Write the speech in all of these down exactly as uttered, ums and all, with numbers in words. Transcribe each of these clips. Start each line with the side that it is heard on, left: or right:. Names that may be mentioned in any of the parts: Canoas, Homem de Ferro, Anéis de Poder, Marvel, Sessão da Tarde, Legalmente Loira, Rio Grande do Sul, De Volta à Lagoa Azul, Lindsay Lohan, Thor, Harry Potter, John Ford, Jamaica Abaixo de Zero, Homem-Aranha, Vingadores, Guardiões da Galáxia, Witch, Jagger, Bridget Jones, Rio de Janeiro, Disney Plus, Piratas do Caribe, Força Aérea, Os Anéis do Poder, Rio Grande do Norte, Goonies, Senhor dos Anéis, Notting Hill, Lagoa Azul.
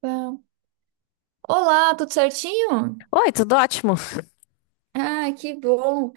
right: Tá. Olá, tudo certinho?
left: Oi, tudo ótimo?
right: Ah, que bom.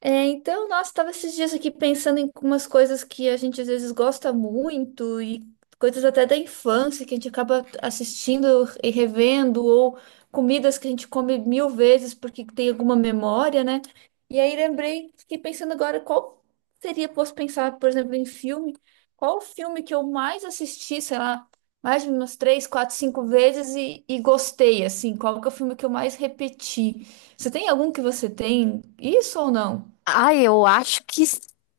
right: É, então, nossa, estava esses dias aqui pensando em umas coisas que a gente às vezes gosta muito e coisas até da infância que a gente acaba assistindo e revendo, ou comidas que a gente come mil vezes porque tem alguma memória, né? E aí lembrei, fiquei pensando agora qual seria, posso pensar, por exemplo, em filme, qual o filme que eu mais assisti, sei lá, mais de umas três, quatro, cinco vezes e, e gostei, assim, qual que é o filme que eu mais repeti? Você tem algum que você tem isso ou não?
left: Ai, eu acho que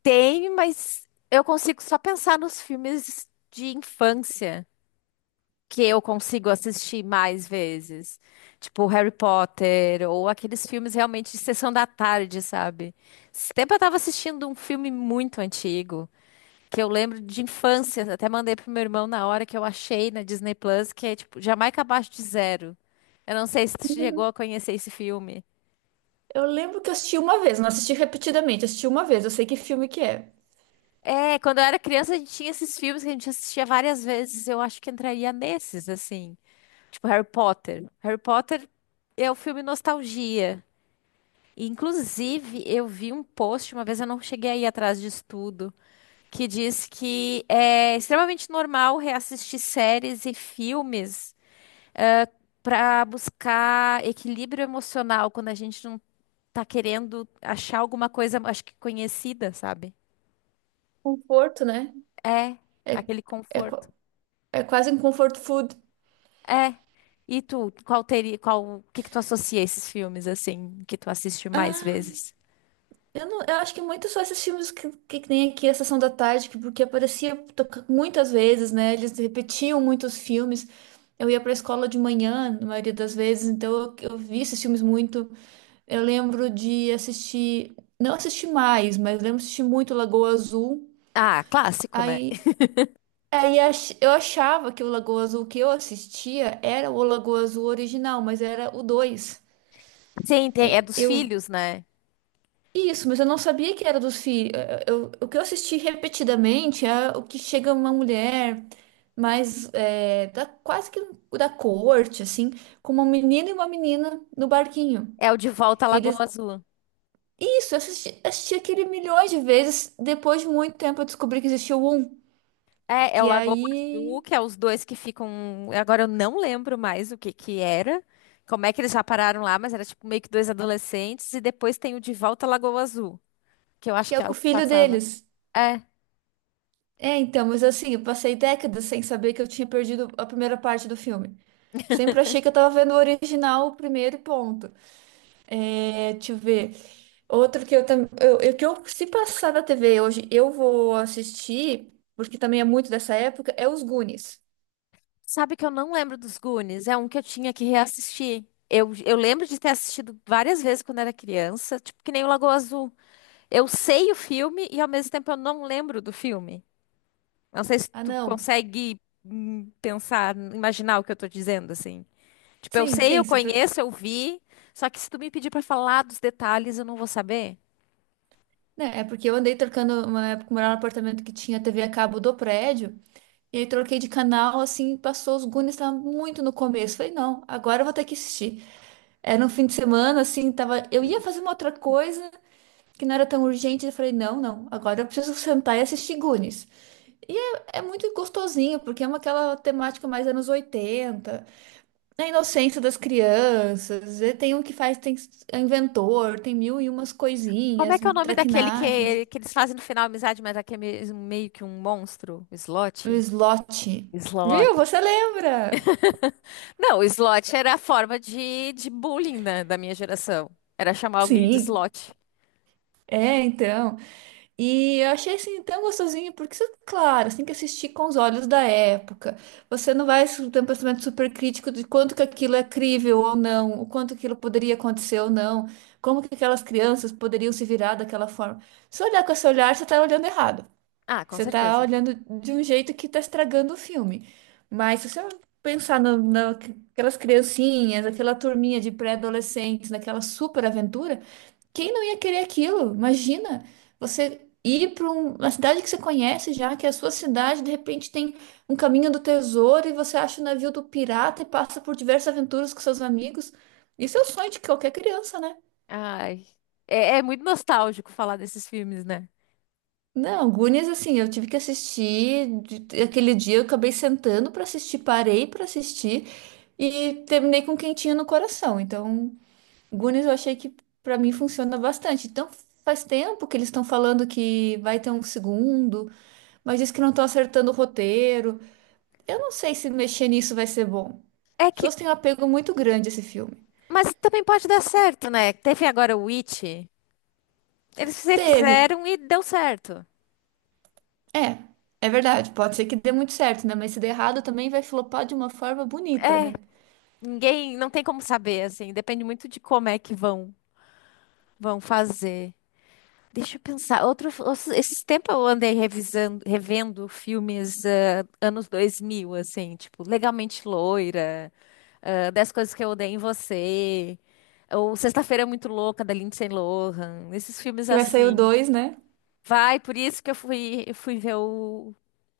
left: tem, mas eu consigo só pensar nos filmes de infância que eu consigo assistir mais vezes. Tipo Harry Potter ou aqueles filmes realmente de sessão da tarde, sabe? Esse tempo eu tava assistindo um filme muito antigo, que eu lembro de infância, até mandei pro meu irmão na hora que eu achei na Disney Plus, que é tipo Jamaica Abaixo de Zero. Eu não sei se tu chegou a conhecer esse filme.
right: Eu lembro que eu assisti uma vez, não assisti repetidamente, assisti uma vez, eu sei que filme que é.
left: É, quando eu era criança, a gente tinha esses filmes que a gente assistia várias vezes. Eu acho que entraria nesses, assim. Tipo Harry Potter. Harry Potter é o filme nostalgia. E, inclusive, eu vi um post, uma vez, eu não cheguei a ir atrás disso tudo, que diz que é extremamente normal reassistir séries e filmes para buscar equilíbrio emocional quando a gente não tá querendo achar alguma coisa, acho que conhecida, sabe?
right: Conforto, né?
left: É,
right: É,
left: aquele
right: é,
left: conforto.
right: qua- é quase um comfort food.
left: É. E tu, qual teria, qual, o que que tu associa a esses filmes assim que tu assiste mais vezes?
right: Eu, não, eu acho que muito só esses filmes que, que, tem aqui, a Sessão da Tarde, que, porque aparecia toca- muitas vezes, né? Eles repetiam muitos filmes. Eu ia pra escola de manhã, na maioria das vezes, então eu, eu vi esses filmes muito. Eu lembro de assistir, não assisti mais, mas lembro de assistir muito Lagoa Azul.
left: Ah, clássico, né?
right: Aí Aí ach- eu achava que o Lagoa Azul que eu assistia era o Lagoa Azul original, mas era o dois.
left: Sim, tem, é dos
right: Eu
left: filhos, né?
right: Isso, mas eu não sabia que era dos filhos. Eu, o que eu assisti repetidamente é o que chega uma mulher mais é, da, quase que da corte, assim, com uma menina e uma menina no barquinho.
left: É o De Volta à
right: E
left: Lagoa
right: eles
left: Azul.
right: Isso, eu assisti, assisti aquele milhões de vezes. Depois de muito tempo eu descobri que existia o um,
left: É, é o
right: que é
left: Lagoa Azul,
right: aí
left: que é os dois que ficam. Agora eu não lembro mais o que que era, como é que eles já pararam lá, mas era tipo meio que dois adolescentes, e depois tem o De Volta à Lagoa Azul, que eu acho
right: que é
left: que é
right: com
left: o
right: o
left: que
right: filho
left: passava.
right: deles.
left: É.
right: É, então, mas assim, eu passei décadas sem saber que eu tinha perdido a primeira parte do filme. Sempre achei que eu tava vendo o original, o primeiro e ponto. É, deixa eu ver. Outro que eu também. Eu, eu- que eu, se passar da T V hoje, eu vou assistir, porque também é muito dessa época, é os Goonies.
left: Sabe que eu não lembro dos Goonies? É um que eu tinha que reassistir. Eu, eu lembro de ter assistido várias vezes quando era criança, tipo que nem o Lagoa Azul. Eu sei o filme e ao mesmo tempo eu não lembro do filme. Não sei se
right: Ah,
left: tu
right: não.
left: consegue hum, pensar, imaginar o que eu tô dizendo, assim. Tipo, eu
right: Sim,
left: sei,
right: sim.
left: eu
right: se per-
left: conheço, eu vi, só que se tu me pedir pra falar dos detalhes, eu não vou saber.
right: né, é porque eu andei trocando uma época, morava num apartamento que tinha T V a cabo do prédio. E aí troquei de canal, assim, passou os Goonies, tava muito no começo. Falei, não, agora eu vou ter que assistir. Era um fim de semana, assim, tava. Eu ia fazer uma outra coisa que não era tão urgente. Eu falei, não, não, agora eu preciso sentar e assistir Goonies. E é, é muito gostosinho, porque é uma, aquela temática mais anos oitenta, a inocência das crianças. E tem um que faz, tem é inventor, tem mil e umas
left: Como é
right: coisinhas,
left: que é o nome daquele
right: traquinagens.
left: que, que eles fazem no final amizade, mas aquele é meio meio que um monstro?
right: O
left: Slot?
right: slot.
left: Slot.
right: Viu? Você lembra?
left: Não, o slot era a forma de, de bullying, né, da minha geração. Era chamar alguém de
right: Sim.
left: slot.
right: É, então. E eu achei assim tão gostosinho, porque, isso- claro, você tem que assistir com os olhos da época. Você não vai su- ter um pensamento super crítico de quanto que aquilo é crível ou não, o quanto aquilo poderia acontecer ou não, como que aquelas crianças poderiam se virar daquela forma. Se olhar com esse olhar, você está olhando errado.
left: Ah, com
right: Você está
left: certeza.
right: olhando de um jeito que está estragando o filme. Mas se você pensar no, na- criancinhas, aquela turminha de pré-adolescentes, naquela super aventura. Quem não ia querer aquilo? Imagina você ir para uma cidade que você conhece já, que é a sua cidade, de repente tem um caminho do tesouro e você acha o navio do pirata e passa por diversas aventuras com seus amigos. Isso é o sonho de qualquer criança, né?
left: Ai, é, é muito nostálgico falar desses filmes, né?
right: Não, Goonies, assim, eu tive que assistir. de- Aquele dia eu acabei sentando para assistir, parei para assistir e terminei com um quentinho no coração. Então. Goonies eu achei que pra mim funciona bastante. Então faz tempo que eles estão falando que vai ter um segundo, mas diz que não estão acertando o roteiro. Eu não sei se mexer nisso vai ser bom.
left: É
right: As
left: que,
right: pessoas têm um apego muito grande a esse filme.
left: mas também pode dar certo, né? Teve agora o Witch. Eles fize-
right: Teve.
left: fizeram e deu certo.
right: É, é verdade. Pode ser que dê muito certo, né? Mas se der errado também vai flopar de uma forma bonita,
left: É,
right: né?
left: ninguém, não tem como saber, assim. Depende muito de como é que vão, vão fazer. Deixa eu pensar. Outro, outro- esses tempos eu andei revisando, revendo filmes, ah, anos dois mil, assim, tipo, Legalmente Loira, ah, dez Coisas que Eu Odeio em Você, ou Sexta-feira é Muito Louca, da Lindsay Lohan, esses filmes
right: Que vai sair o
left: assim.
right: dois, né?
left: Vai, por isso que eu fui, eu fui ver o,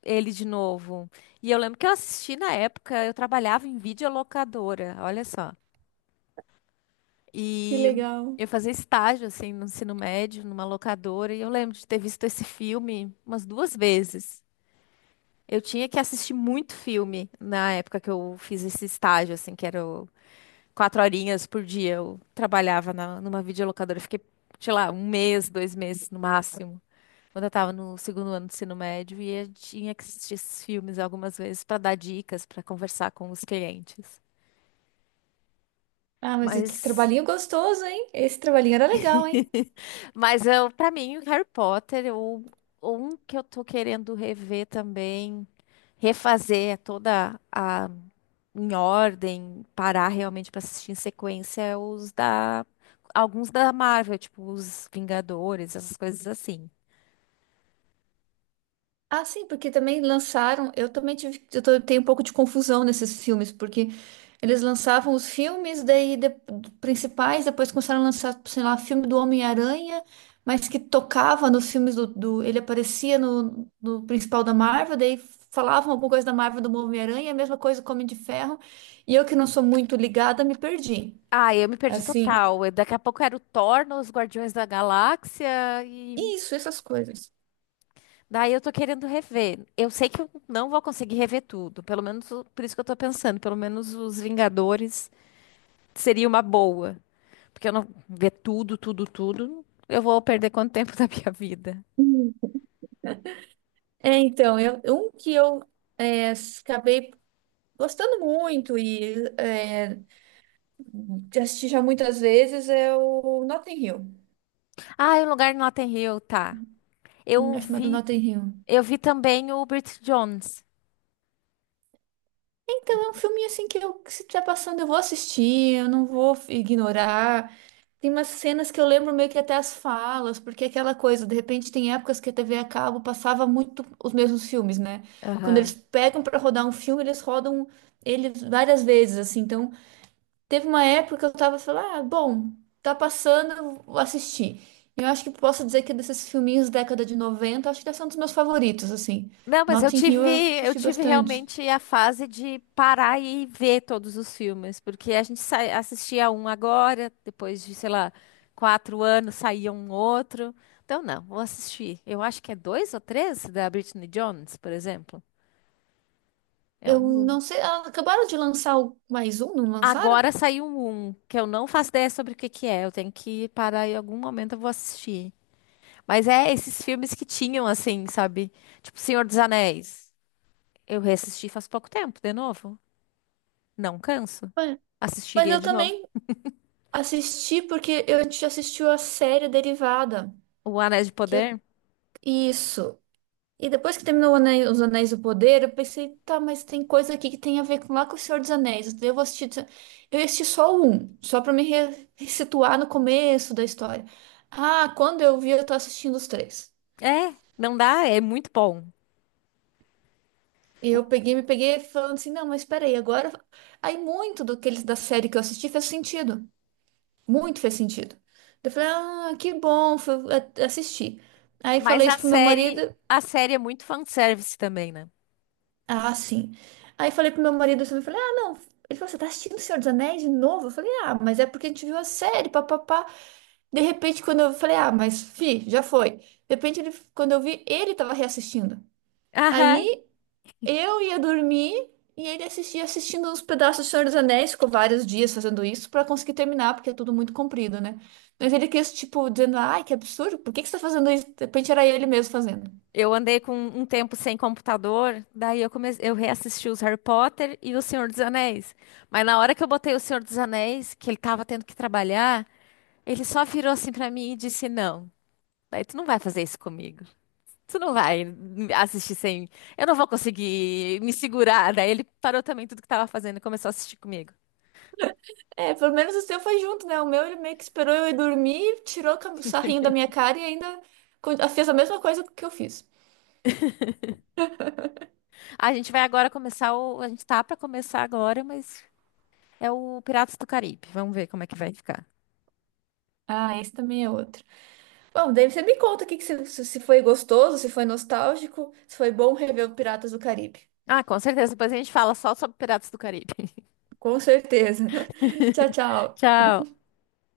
left: ele de novo. E eu lembro que eu assisti na época, eu trabalhava em videolocadora, olha só.
right: Que
left: E
right: legal.
left: eu fazia estágio, assim, no ensino médio, numa locadora, e eu lembro de ter visto esse filme umas duas vezes. Eu tinha que assistir muito filme na época que eu fiz esse estágio, assim, que era o- quatro horinhas por dia. Eu trabalhava na, numa videolocadora. Eu fiquei, sei lá, um mês, dois meses no máximo, quando eu tava no segundo ano do ensino médio, e eu tinha que assistir esses filmes algumas vezes para dar dicas, para conversar com os clientes.
right: Ah, mas que
left: Mas
right: trabalhinho gostoso, hein? Esse trabalhinho era legal, hein?
left: Mas eu, para mim, o Harry Potter, o um que eu tô querendo rever também, refazer é toda a em ordem, parar realmente pra assistir em sequência é os da, alguns da Marvel, tipo os Vingadores, essas coisas assim.
right: Ah, sim, porque também lançaram. Eu também tive, eu tô- tenho um pouco de confusão nesses filmes, porque eles lançavam os filmes, daí de- principais, depois começaram a lançar, sei lá, filme do Homem-Aranha, mas que tocava nos filmes do, do- ele aparecia no, no principal da Marvel, daí falavam alguma coisa da Marvel do Homem-Aranha, a mesma coisa com o Homem de Ferro, e eu que não sou muito ligada, me perdi.
left: Ah, eu me perdi
right: Assim,
left: total. Eu- Daqui a pouco era o Thor nos Guardiões da Galáxia e
right: isso, essas coisas.
left: daí eu tô querendo rever. Eu sei que eu não vou conseguir rever tudo, pelo menos o- por isso que eu tô pensando, pelo menos os Vingadores seria uma boa. Porque eu não ver tudo, tudo, tudo, eu vou perder quanto tempo da minha vida.
right: Hum. É, então, eu, um que eu é, acabei gostando muito e é, de assistir já muitas vezes é o Notting Hill.
left: Ah, e o lugar no Notting Hill, tá.
right: Um
left: Eu
right: lugar chamado
left: vi,
right: Notting Hill.
left: eu vi também o Bridget Jones.
right: Então é um filme assim que eu, que se estiver passando, eu vou assistir, eu não vou f- ignorar. Tem umas cenas que eu lembro meio que até as falas, porque é aquela coisa, de repente tem épocas que a T V a cabo passava muito os mesmos filmes, né? Quando eles
left: Aham.
right: pegam para rodar um filme, eles rodam ele várias vezes, assim, então teve uma época que eu tava falando, ah, bom, tá passando, eu vou assistir. E eu acho que posso dizer que desses filminhos da década de noventa, acho que esse é um dos meus favoritos, assim.
left: Não, mas eu
right: Notting Hill
left: tive,
right: eu
left: eu
right: assisti
left: tive
right: bastante.
left: realmente a fase de parar e ver todos os filmes, porque a gente sai- assistia um agora, depois de, sei lá, quatro anos saía um outro. Então, não, vou assistir. Eu acho que é dois ou três da Britney Jones, por exemplo. É
right: Eu
left: um.
right: não sei, ah, acabaram de lançar o- mais um, não lançaram?
left: Agora saiu um que eu não faço ideia sobre o que que é. Eu tenho que parar, em algum momento eu vou assistir. Mas é esses filmes que tinham assim, sabe? Tipo Senhor dos Anéis. Eu reassisti faz pouco tempo, de novo. Não canso.
right: É. Mas
left: Assistiria
right: eu
left: de novo.
right: também assisti porque eu a gente assistiu a série derivada,
left: O Anéis de
right: que é
left: Poder?
right: isso. E depois que terminou o Ane- Os Anéis do Poder, eu pensei, tá, mas tem coisa aqui que tem a ver com lá com o Senhor dos Anéis. Daí eu vou assistir, eu ia assistir só um, só pra me re- situar no começo da história. Ah, quando eu vi, eu tô assistindo os três.
left: É, não dá, é muito bom.
right: E
left: O-
right: eu peguei, me peguei falando assim, não, mas peraí, agora. Aí muito do que eles da série que eu assisti fez sentido. Muito fez sentido. Eu falei, ah, que bom, fui a- assistir. Aí
left: Mas
right: falei
left: a
right: isso pro meu
left: série,
right: marido.
left: a série é muito fanservice também, né?
right: Ah, sim. Aí falei pro meu marido assim, eu falei, ah, não. Ele falou, você tá assistindo O Senhor dos Anéis de novo? Eu falei, ah, mas é porque a gente viu a série, papapá. De repente, quando eu falei, ah, mas fi, já foi. De repente, ele, quando eu vi, ele tava reassistindo.
left: Aham.
right: Aí eu ia dormir e ele assistia assistindo uns pedaços do Senhor dos Anéis, ficou vários dias fazendo isso pra conseguir terminar, porque é tudo muito comprido, né? Mas ele quis, tipo, dizendo, ai, que absurdo, por que que você tá fazendo isso? De repente era ele mesmo fazendo.
left: Eu andei com um tempo sem computador, daí eu comecei, eu reassisti os Harry Potter e o Senhor dos Anéis. Mas na hora que eu botei o Senhor dos Anéis, que ele tava tendo que trabalhar, ele só virou assim pra mim e disse: "Não, daí tu não vai fazer isso comigo. Tu não vai me assistir sem, eu não vou conseguir me segurar". Daí ele parou também tudo que tava fazendo e começou a assistir comigo.
right: É, pelo menos o seu foi junto, né? O meu ele meio que esperou eu ir dormir, tirou o sarrinho da minha cara e ainda con- fez a mesma coisa que eu fiz.
left: A gente vai agora começar o, a gente tá pra começar agora, mas é o Piratas do Caribe. Vamos ver como é que vai ficar.
right: Ah, esse também é outro. Bom, daí você me conta o que que se, se se foi gostoso, se foi nostálgico, se foi bom rever o Piratas do Caribe.
left: Ah, com certeza. Depois a gente fala só sobre Piratas do Caribe.
right: Com certeza. Tchau, tchau.
left: Tchau.